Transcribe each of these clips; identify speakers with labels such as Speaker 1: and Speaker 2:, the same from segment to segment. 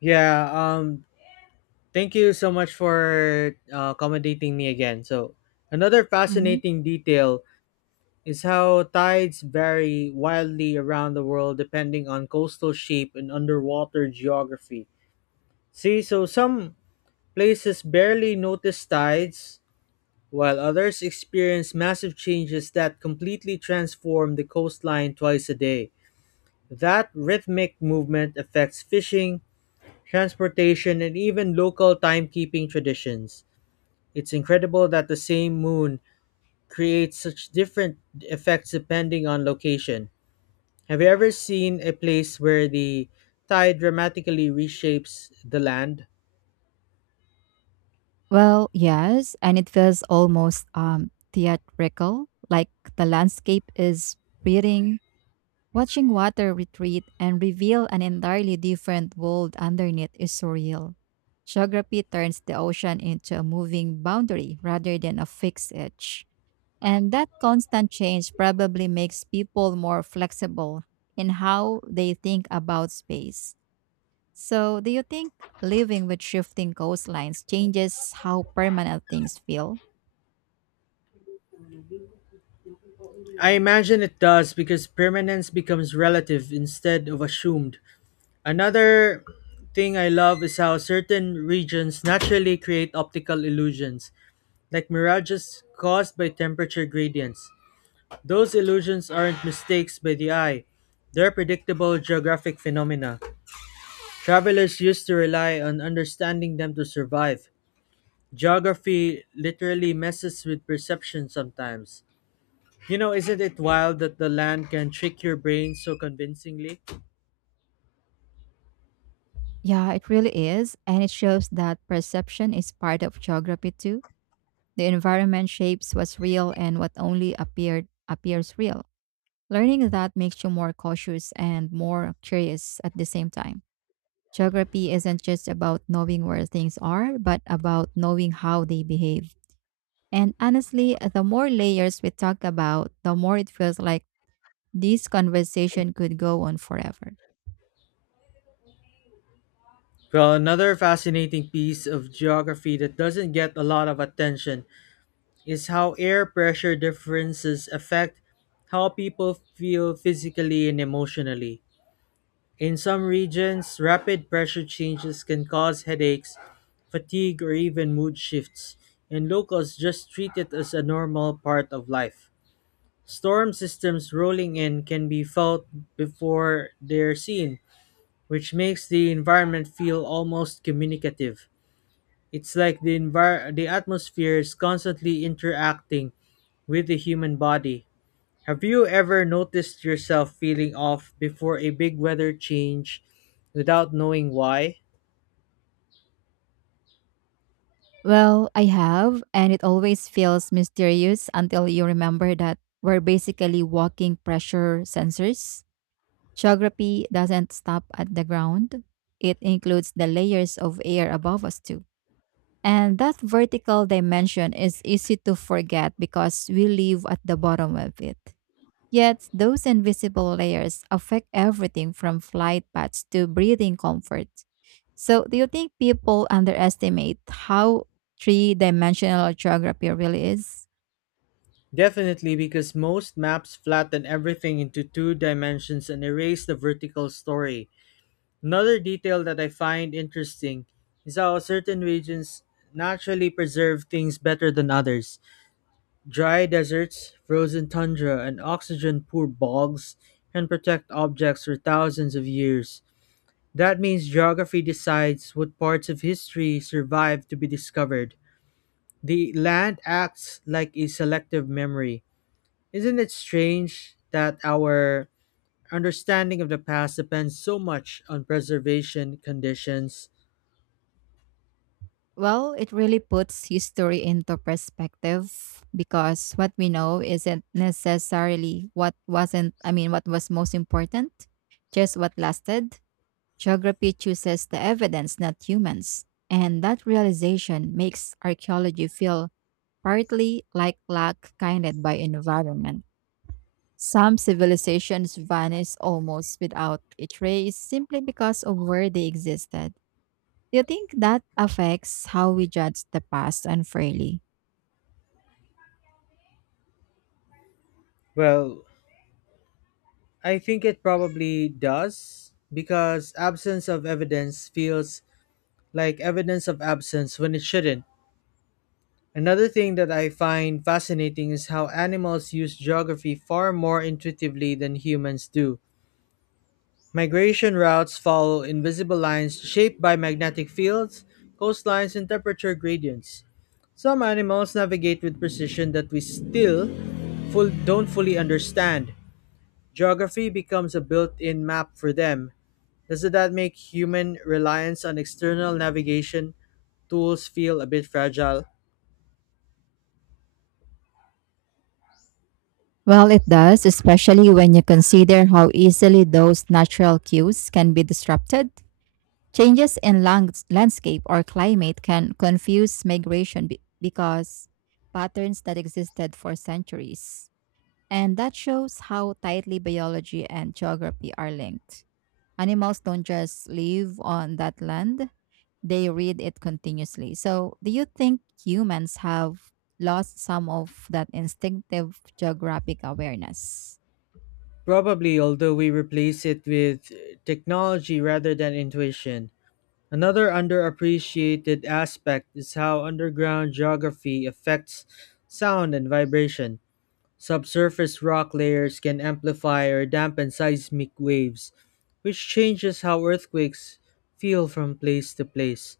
Speaker 1: Yeah, thank you so much for accommodating me again. Another
Speaker 2: hmm
Speaker 1: fascinating detail is how tides vary wildly around the world depending on coastal shape and underwater geography. So some places barely notice tides while others experience massive changes that completely transform the coastline twice a day. That rhythmic movement affects fishing, transportation and even local timekeeping traditions. It's incredible that the same moon creates such different effects depending on location. Have you ever seen a place where the tide dramatically reshapes the land?
Speaker 2: Well, yes, and it feels almost theatrical, like the landscape is breathing. Watching water retreat and reveal an entirely different world underneath is surreal. Geography turns the ocean into a moving boundary rather than a fixed edge. And that constant change probably makes people more flexible in how they think about space. So, do you think living with shifting coastlines changes how permanent things feel?
Speaker 1: I imagine it does because permanence becomes relative instead of assumed. Another thing I love is how certain regions naturally create optical illusions, like mirages caused by temperature gradients. Those illusions aren't mistakes by the eye, they're predictable geographic phenomena. Travelers used to rely on understanding them to survive. Geography literally messes with perception sometimes. You know, isn't it wild that the land can trick your brain so convincingly?
Speaker 2: Yeah, it really is. And it shows that perception is part of geography too. The environment shapes what's real and what only appeared appears real. Learning that makes you more cautious and more curious at the same time. Geography isn't just about knowing where things are, but about knowing how they behave. And honestly, the more layers we talk about, the more it feels like this conversation could go on forever.
Speaker 1: Well, another fascinating piece of geography that doesn't get a lot of attention is how air pressure differences affect how people feel physically and emotionally. In some regions, rapid pressure changes can cause headaches, fatigue, or even mood shifts, and locals just treat it as a normal part of life. Storm systems rolling in can be felt before they're seen, which makes the environment feel almost communicative. It's like the atmosphere is constantly interacting with the human body. Have you ever noticed yourself feeling off before a big weather change without knowing why?
Speaker 2: Well, I have, and it always feels mysterious until you remember that we're basically walking pressure sensors. Geography doesn't stop at the ground, it includes the layers of air above us, too. And that vertical dimension is easy to forget because we live at the bottom of it. Yet, those invisible layers affect everything from flight paths to breathing comfort. So, do you think people underestimate how three dimensional geography really is?
Speaker 1: Definitely, because most maps flatten everything into two dimensions and erase the vertical story. Another detail that I find interesting is how certain regions naturally preserve things better than others. Dry deserts, frozen tundra, and oxygen poor bogs can protect objects for thousands of years. That means geography decides what parts of history survive to be discovered. The land acts like a selective memory. Isn't it strange that our understanding of the past depends so much on preservation conditions?
Speaker 2: Well, it really puts history into perspective because what we know isn't necessarily what wasn't, I mean, what was most important, just what lasted. Geography chooses the evidence, not humans. And that realization makes archaeology feel partly like luck guided by environment. Some civilizations vanish almost without a trace simply because of where they existed. Do you think that affects how we judge the past unfairly?
Speaker 1: Well, I think it probably does because absence of evidence feels like evidence of absence when it shouldn't. Another thing that I find fascinating is how animals use geography far more intuitively than humans do. Migration routes follow invisible lines shaped by magnetic fields, coastlines, and temperature gradients. Some animals navigate with precision that we still don't fully understand. Geography becomes a built in map for them. Doesn't that make human reliance on external navigation tools feel a bit fragile?
Speaker 2: Well, it does, especially when you consider how easily those natural cues can be disrupted. Changes in landscape or climate can confuse migration because patterns that existed for centuries. And that shows how tightly biology and geography are linked. Animals don't just live on that land, they read it continuously. So, do you think humans have lost some of that instinctive geographic awareness?
Speaker 1: Probably, although we replace it with technology rather than intuition. Another underappreciated aspect is how underground geography affects sound and vibration. Subsurface rock layers can amplify or dampen seismic waves, which changes how earthquakes feel from place to place.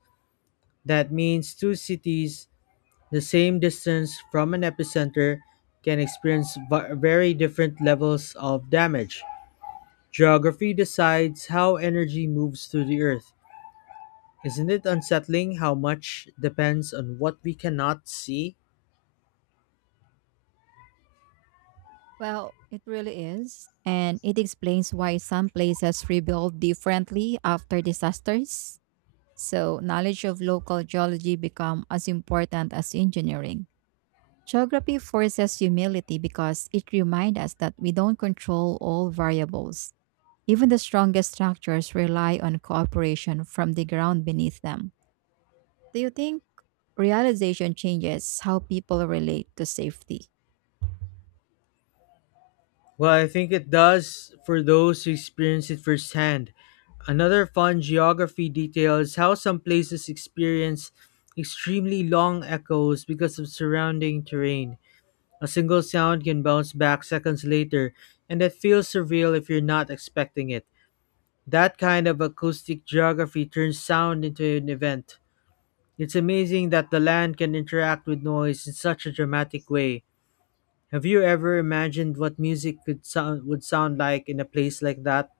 Speaker 1: That means two cities, the same distance from an epicenter, can experience very different levels of damage. Geography decides how energy moves through the earth. Isn't it unsettling how much depends on what we cannot see?
Speaker 2: Well, it really is. And it explains why some places rebuild differently after disasters. So, knowledge of local geology become as important as engineering. Geography forces humility because it reminds us that we don't control all variables. Even the strongest structures rely on cooperation from the ground beneath them. Do you think realization changes how people relate to safety?
Speaker 1: Well, I think it does for those who experience it firsthand. Another fun geography detail is how some places experience extremely long echoes because of surrounding terrain. A single sound can bounce back seconds later, and it feels surreal if you're not expecting it. That kind of acoustic geography turns sound into an event. It's amazing that the land can interact with noise in such a dramatic way. Have you ever imagined what music could sound would sound like in a place like that?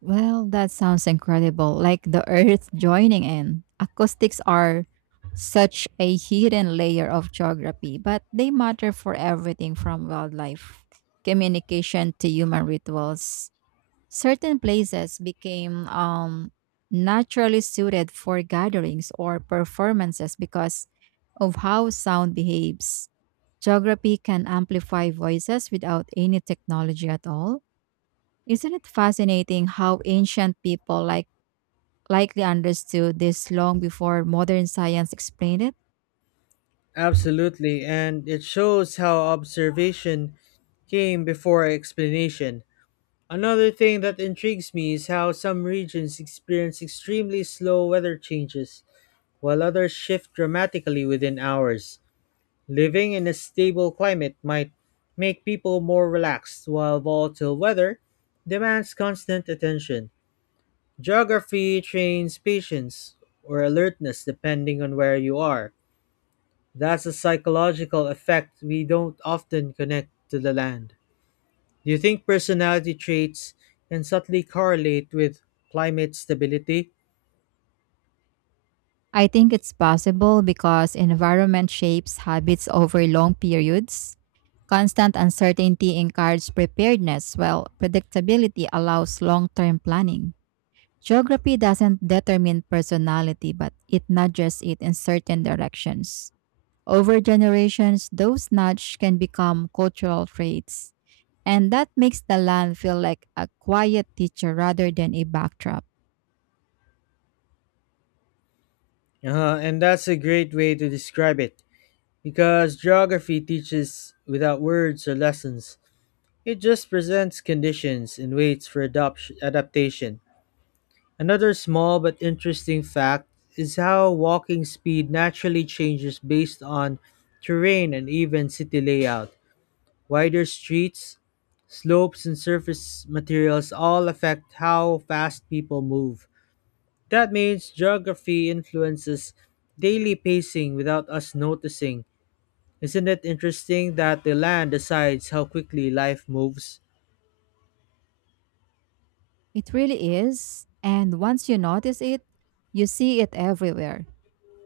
Speaker 2: Well, that sounds incredible. Like the earth joining in. Acoustics are such a hidden layer of geography, but they matter for everything from wildlife communication to human rituals. Certain places became naturally suited for gatherings or performances because of how sound behaves. Geography can amplify voices without any technology at all. Isn't it fascinating how ancient people likely understood this long before modern science explained it?
Speaker 1: Absolutely, and it shows how observation came before explanation. Another thing that intrigues me is how some regions experience extremely slow weather changes, while others shift dramatically within hours. Living in a stable climate might make people more relaxed, while volatile weather demands constant attention. Geography trains patience or alertness depending on where you are. That's a psychological effect we don't often connect to the land. Do you think personality traits can subtly correlate with climate stability?
Speaker 2: I think it's possible because environment shapes habits over long periods. Constant uncertainty encourages preparedness, while predictability allows long-term planning. Geography doesn't determine personality, but it nudges it in certain directions. Over generations, those nudges can become cultural traits, and that makes the land feel like a quiet teacher rather than a backdrop.
Speaker 1: And that's a great way to describe it because geography teaches without words or lessons. It just presents conditions and waits for adaptation. Another small but interesting fact is how walking speed naturally changes based on terrain and even city layout. Wider streets, slopes, and surface materials all affect how fast people move. That means geography influences daily pacing without us noticing. Isn't it interesting that the land decides how quickly life moves?
Speaker 2: It really is, and once you notice it, you see it everywhere.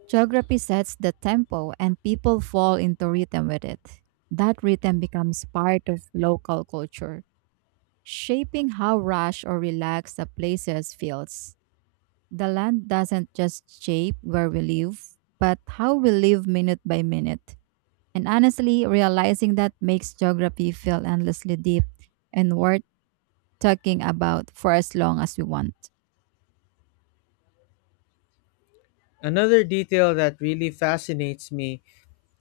Speaker 2: Geography sets the tempo and people fall into rhythm with it. That rhythm becomes part of local culture, shaping how rush or relaxed a place feels. The land doesn't just shape where we live, but how we live minute by minute. And honestly, realizing that makes geography feel endlessly deep and worth talking about for as long as we want.
Speaker 1: Another detail that really fascinates me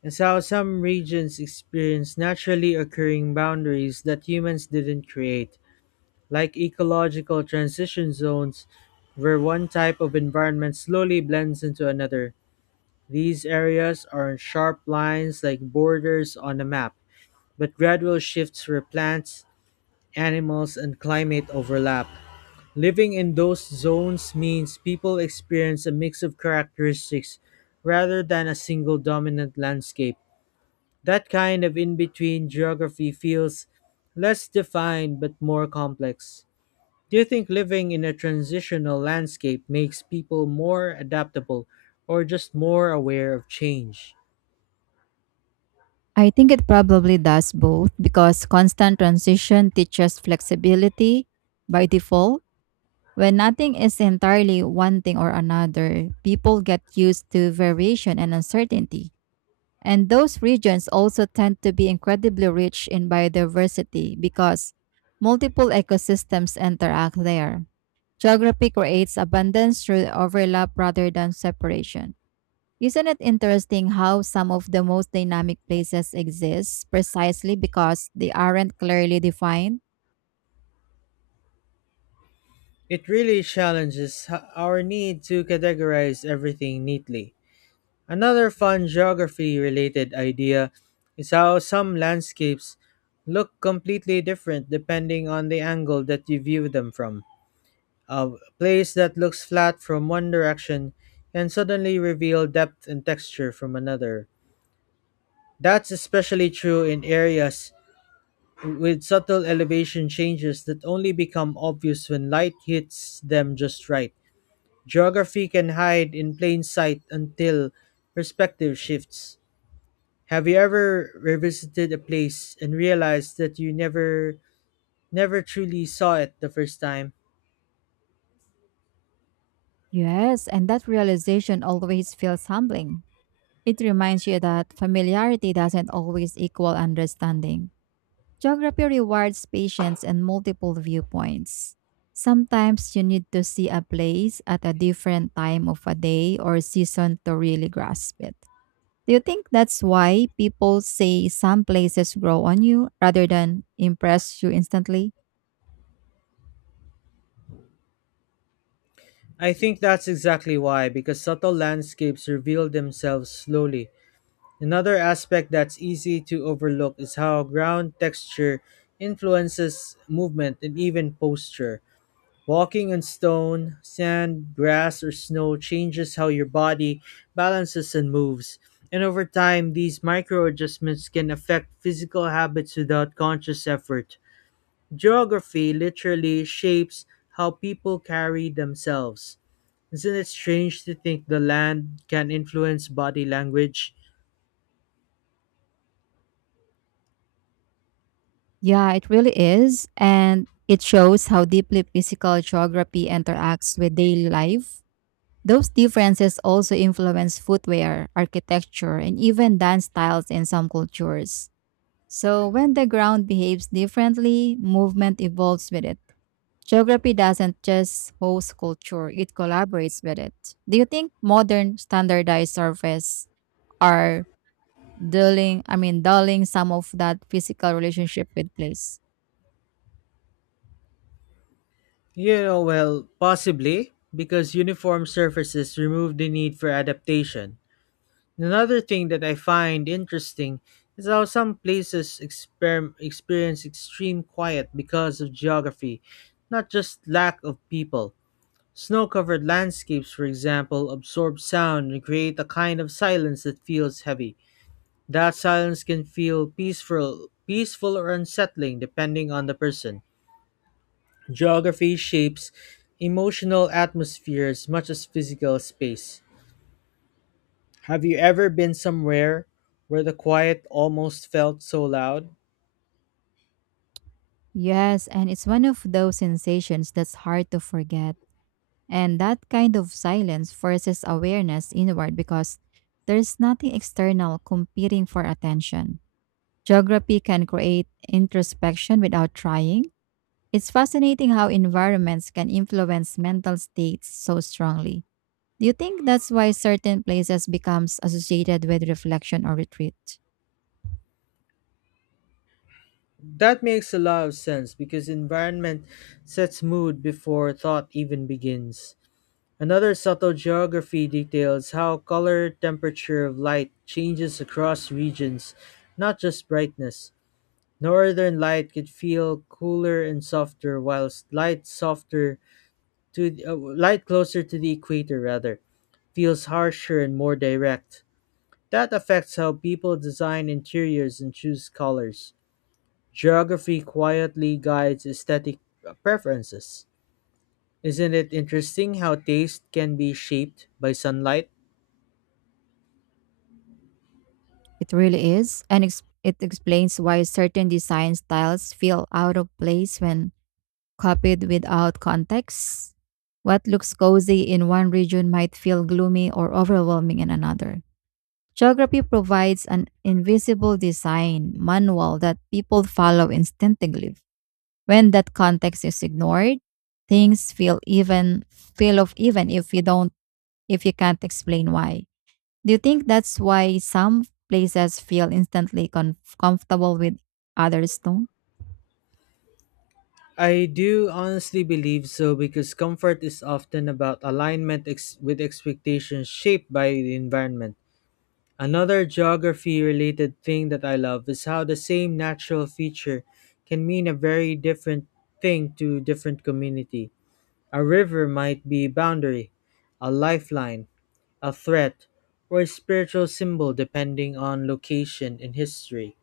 Speaker 1: is how some regions experience naturally occurring boundaries that humans didn't create, like ecological transition zones, where one type of environment slowly blends into another. These areas aren't sharp lines like borders on a map, but gradual shifts where plants, animals, and climate overlap. Living in those zones means people experience a mix of characteristics rather than a single dominant landscape. That kind of in between geography feels less defined but more complex. Do you think living in a transitional landscape makes people more adaptable or just more aware of change?
Speaker 2: I think it probably does both because constant transition teaches flexibility by default. When nothing is entirely one thing or another, people get used to variation and uncertainty. And those regions also tend to be incredibly rich in biodiversity because multiple ecosystems interact there. Geography creates abundance through overlap rather than separation. Isn't it interesting how some of the most dynamic places exist precisely because they aren't clearly defined?
Speaker 1: It really challenges our need to categorize everything neatly. Another fun geography related idea is how some landscapes look completely different depending on the angle that you view them from. A place that looks flat from one direction can suddenly reveal depth and texture from another. That's especially true in areas with subtle elevation changes that only become obvious when light hits them just right. Geography can hide in plain sight until perspective shifts. Have you ever revisited a place and realized that you never truly saw it the first time?
Speaker 2: Yes, and that realization always feels humbling. It reminds you that familiarity doesn't always equal understanding. Geography rewards patience and multiple viewpoints. Sometimes you need to see a place at a different time of a day or season to really grasp it. Do you think that's why people say some places grow on you rather than impress you instantly?
Speaker 1: I think that's exactly why, because subtle landscapes reveal themselves slowly. Another aspect that's easy to overlook is how ground texture influences movement and even posture. Walking on stone, sand, grass, or snow changes how your body balances and moves. And over time, these micro adjustments can affect physical habits without conscious effort. Geography literally shapes how people carry themselves. Isn't it strange to think the land can influence body language?
Speaker 2: Yeah, it really is. And it shows how deeply physical geography interacts with daily life. Those differences also influence footwear, architecture, and even dance styles in some cultures. So when the ground behaves differently, movement evolves with it. Geography doesn't just host culture, it collaborates with it. Do you think modern standardized surveys are dulling some of that physical relationship with place?
Speaker 1: You know, well, possibly, because uniform surfaces remove the need for adaptation. Another thing that I find interesting is how some places experience extreme quiet because of geography, not just lack of people. Snow covered landscapes, for example, absorb sound and create a kind of silence that feels heavy. That silence can feel peaceful or unsettling depending on the person. Geography shapes emotional atmosphere as much as physical space. Have you ever been somewhere where the quiet almost felt so loud?
Speaker 2: Yes, and it's one of those sensations that's hard to forget. And that kind of silence forces awareness inward because there's nothing external competing for attention. Geography can create introspection without trying. It's fascinating how environments can influence mental states so strongly. Do you think that's why certain places becomes associated with reflection or retreat?
Speaker 1: That makes a lot of sense because environment sets mood before thought even begins. Another subtle geography details how color temperature of light changes across regions, not just brightness. Northern light could feel cooler and softer, whilst light closer to the equator rather feels harsher and more direct. That affects how people design interiors and choose colors. Geography quietly guides aesthetic preferences. Isn't it interesting how taste can be shaped by sunlight?
Speaker 2: It really is, and it explains why certain design styles feel out of place when copied without context. What looks cozy in one region might feel gloomy or overwhelming in another. Geography provides an invisible design manual that people follow instinctively. When that context is ignored, things feel of even if you don't if you can't explain why. Do you think that's why some places feel instantly comfortable with others don't?
Speaker 1: I do honestly believe so, because comfort is often about alignment with expectations shaped by the environment. Another geography related thing that I love is how the same natural feature can mean a very different thing to different community. A river might be a boundary, a lifeline, a threat, or a spiritual symbol depending on location in history.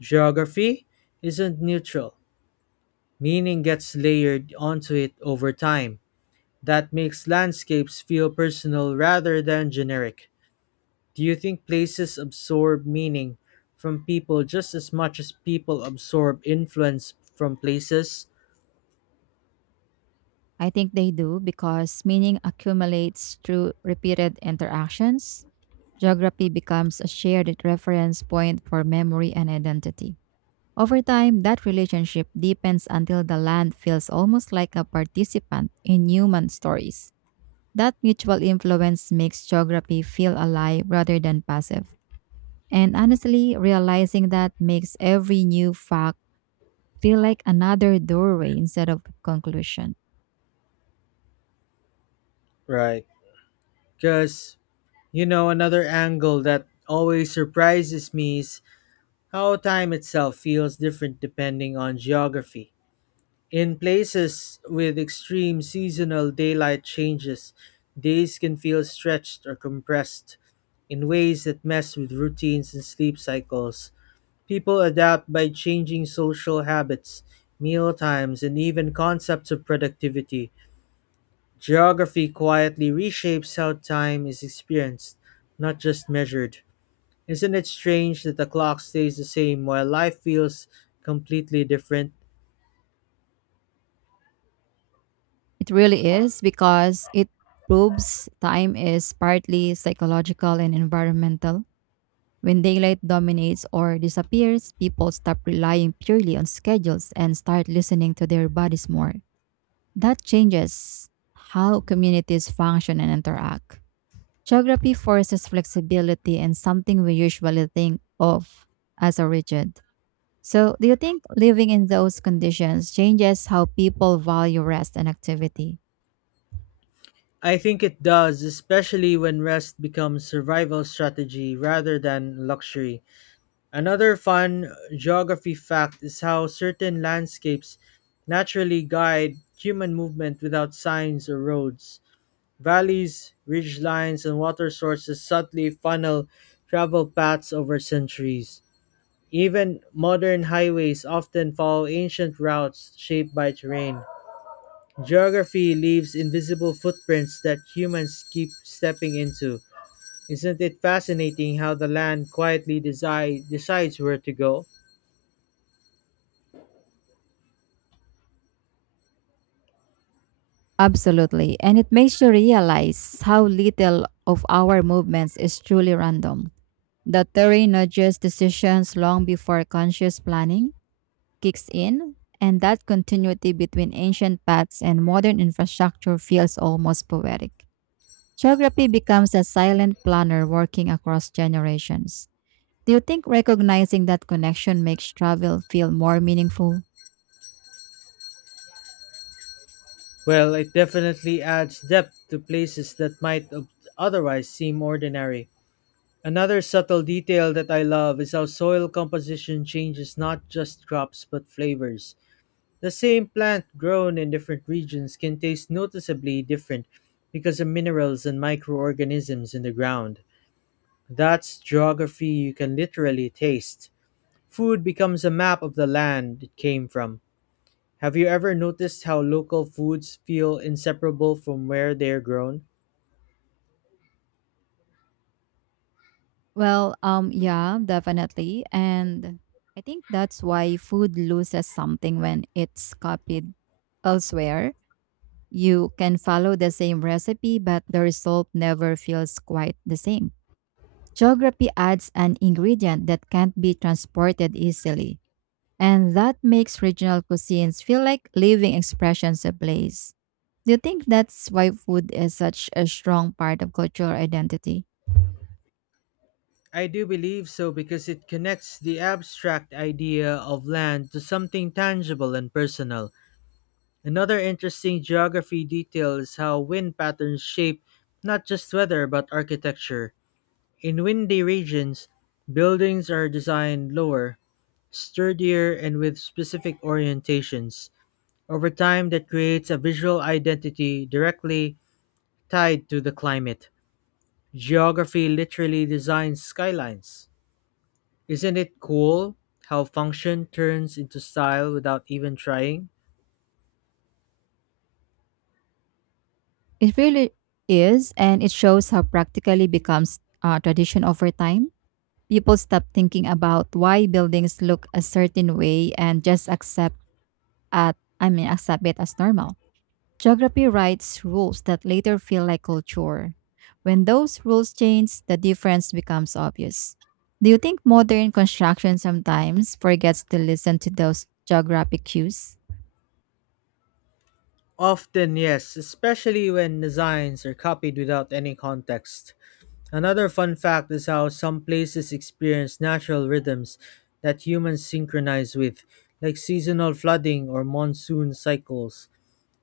Speaker 1: Geography isn't neutral, meaning gets layered onto it over time. That makes landscapes feel personal rather than generic. Do you think places absorb meaning from people just as much as people absorb influence from places?
Speaker 2: I think they do because meaning accumulates through repeated interactions. Geography becomes a shared reference point for memory and identity. Over time, that relationship deepens until the land feels almost like a participant in human stories. That mutual influence makes geography feel alive rather than passive. And honestly, realizing that makes every new fact feel like another doorway instead of conclusion.
Speaker 1: Right. Because, you know, another angle that always surprises me is how time itself feels different depending on geography. In places with extreme seasonal daylight changes, days can feel stretched or compressed in ways that mess with routines and sleep cycles. People adapt by changing social habits, meal times, and even concepts of productivity. Geography quietly reshapes how time is experienced, not just measured. Isn't it strange that the clock stays the same while life feels completely different?
Speaker 2: It really is because it proves time is partly psychological and environmental. When daylight dominates or disappears, people stop relying purely on schedules and start listening to their bodies more. That changes how communities function and interact. Geography forces flexibility and something we usually think of as a rigid. So, do you think living in those conditions changes how people value rest and activity?
Speaker 1: I think it does, especially when rest becomes survival strategy rather than luxury. Another fun geography fact is how certain landscapes naturally guide human movement without signs or roads. Valleys, ridgelines, and water sources subtly funnel travel paths over centuries. Even modern highways often follow ancient routes shaped by terrain. Geography leaves invisible footprints that humans keep stepping into. Isn't it fascinating how the land quietly decides where to go?
Speaker 2: Absolutely. And it makes you realize how little of our movements is truly random. The theory nudges decisions long before conscious planning kicks in, and that continuity between ancient paths and modern infrastructure feels almost poetic. Geography becomes a silent planner working across generations. Do you think recognizing that connection makes travel feel more meaningful?
Speaker 1: Well, it definitely adds depth to places that might otherwise seem ordinary. Another subtle detail that I love is how soil composition changes not just crops but flavors. The same plant grown in different regions can taste noticeably different because of minerals and microorganisms in the ground. That's geography you can literally taste. Food becomes a map of the land it came from. Have you ever noticed how local foods feel inseparable from where they're grown?
Speaker 2: Well, yeah, definitely. And I think that's why food loses something when it's copied elsewhere. You can follow the same recipe, but the result never feels quite the same. Geography adds an ingredient that can't be transported easily, and that makes regional cuisines feel like living expressions of place. Do you think that's why food is such a strong part of cultural identity?
Speaker 1: I do believe so because it connects the abstract idea of land to something tangible and personal. Another interesting geography detail is how wind patterns shape not just weather but architecture. In windy regions, buildings are designed lower, sturdier, and with specific orientations. Over time, that creates a visual identity directly tied to the climate. Geography literally designs skylines. Isn't it cool how function turns into style without even trying?
Speaker 2: It really is, and it shows how practically becomes tradition over time. People stop thinking about why buildings look a certain way and just accept at I mean accept it as normal. Geography writes rules that later feel like culture. When those rules change, the difference becomes obvious. Do you think modern construction sometimes forgets to listen to those geographic cues?
Speaker 1: Often, yes, especially when designs are copied without any context. Another fun fact is how some places experience natural rhythms that humans synchronize with, like seasonal flooding or monsoon cycles.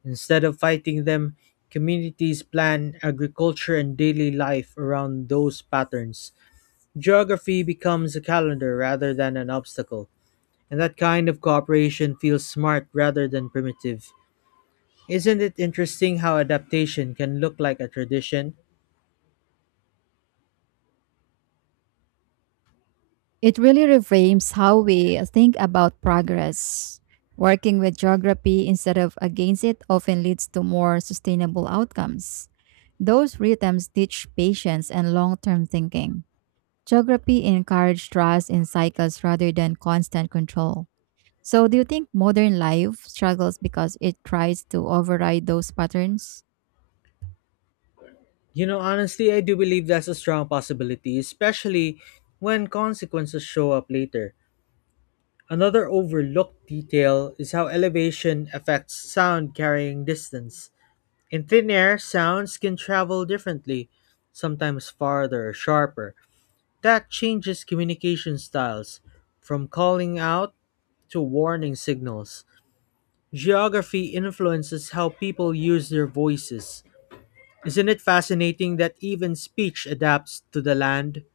Speaker 1: Instead of fighting them, communities plan agriculture and daily life around those patterns. Geography becomes a calendar rather than an obstacle, and that kind of cooperation feels smart rather than primitive. Isn't it interesting how adaptation can look like a tradition?
Speaker 2: It really reframes how we think about progress. Working with geography instead of against it often leads to more sustainable outcomes. Those rhythms teach patience and long term thinking. Geography encouraged trust in cycles rather than constant control. So, do you think modern life struggles because it tries to override those patterns?
Speaker 1: You know, honestly, I do believe that's a strong possibility, especially when consequences show up later. Another overlooked detail is how elevation affects sound carrying distance. In thin air, sounds can travel differently, sometimes farther or sharper. That changes communication styles, from calling out to warning signals. Geography influences how people use their voices. Isn't it fascinating that even speech adapts to the land?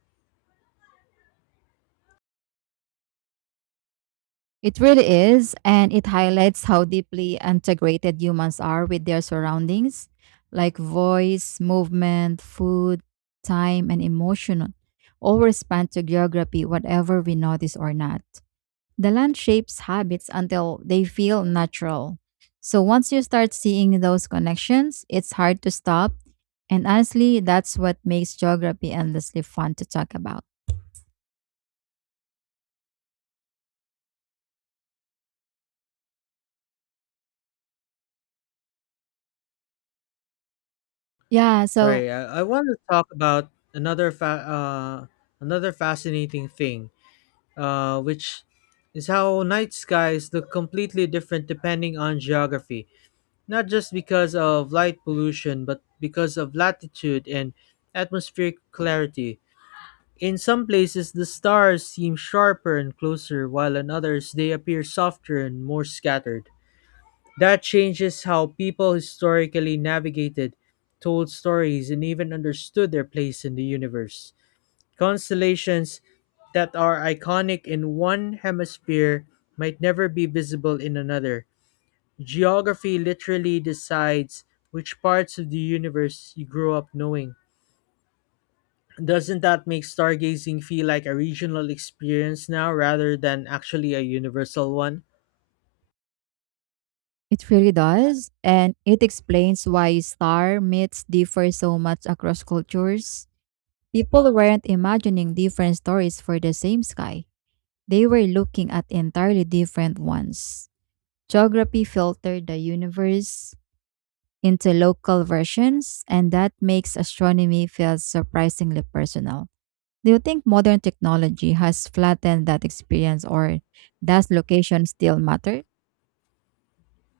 Speaker 2: It really is, and it highlights how deeply integrated humans are with their surroundings, like voice, movement, food, time, and emotion, all respond to geography, whatever we notice or not. The land shapes habits until they feel natural. So once you start seeing those connections, it's hard to stop. And honestly, that's what makes geography endlessly fun to talk about. Yeah, so
Speaker 1: Sorry, I want to talk about another fascinating thing, which is how night skies look completely different depending on geography. Not just because of light pollution, but because of latitude and atmospheric clarity. In some places the stars seem sharper and closer, while in others they appear softer and more scattered. That changes how people historically navigated, told stories, and even understood their place in the universe. Constellations that are iconic in one hemisphere might never be visible in another. Geography literally decides which parts of the universe you grow up knowing. Doesn't that make stargazing feel like a regional experience now rather than actually a universal one?
Speaker 2: it really does. And it explains why star myths differ so much across cultures. People weren't imagining different stories for the same sky, they were looking at entirely different ones. Geography filtered the universe into local versions, and that makes astronomy feel surprisingly personal. Do you think modern technology has flattened that experience, or does location still matter?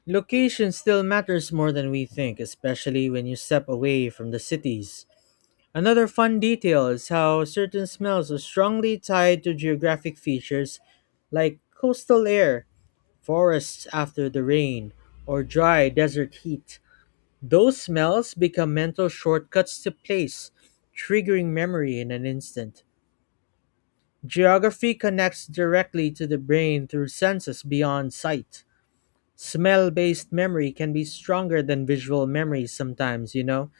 Speaker 1: Location still matters more than we think, especially when you step away from the cities. Another fun detail is how certain smells are strongly tied to geographic features like coastal air, forests after the rain, or dry desert heat. Those smells become mental shortcuts to place, triggering memory in an instant. Geography connects directly to the brain through senses beyond sight. Smell based memory can be stronger than visual memory sometimes, you know.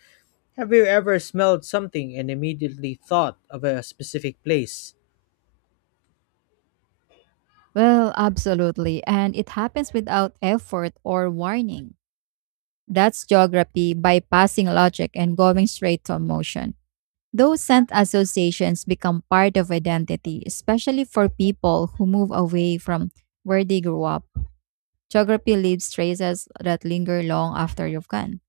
Speaker 1: Have you ever smelled something and immediately thought of a specific place?
Speaker 2: Well, absolutely, and it happens without effort or warning. That's geography bypassing logic and going straight to emotion. Those scent associations become part of identity, especially for people who move away from where they grew up. Geography leaves traces that linger long after you've gone.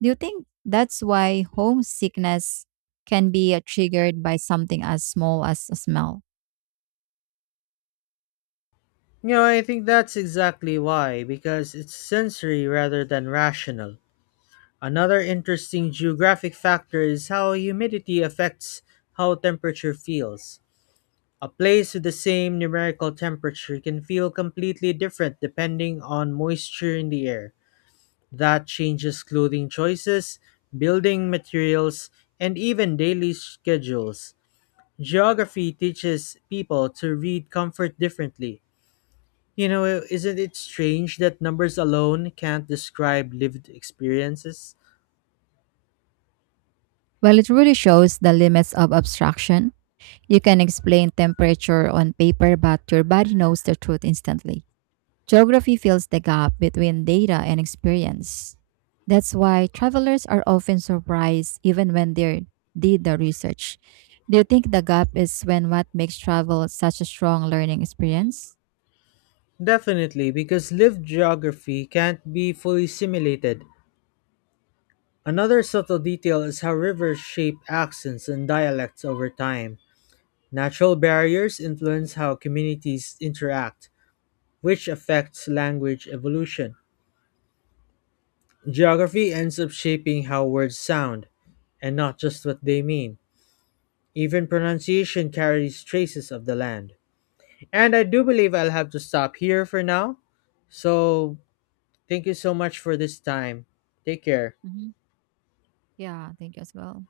Speaker 2: Do you think that's why homesickness can be triggered by something as small as a smell?
Speaker 1: You know, I think that's exactly why, because it's sensory rather than rational. Another interesting geographic factor is how humidity affects how temperature feels. A place with the same numerical temperature can feel completely different depending on moisture in the air. That changes clothing choices, building materials, and even daily schedules. Geography teaches people to read comfort differently. You know, isn't it strange that numbers alone can't describe lived experiences?
Speaker 2: Well, it really shows the limits of abstraction. You can explain temperature on paper, but your body knows the truth instantly. Geography fills the gap between data and experience. That's why travelers are often surprised even when they did the research. Do you think the gap is when what makes travel such a strong learning experience?
Speaker 1: Definitely, because lived geography can't be fully simulated. Another subtle detail is how rivers shape accents and dialects over time. Natural barriers influence how communities interact, which affects language evolution. Geography ends up shaping how words sound, and not just what they mean. Even pronunciation carries traces of the land. And I do believe I'll have to stop here for now. So, thank you so much for this time. Take care.
Speaker 2: Hmm. Yeah, I think as well.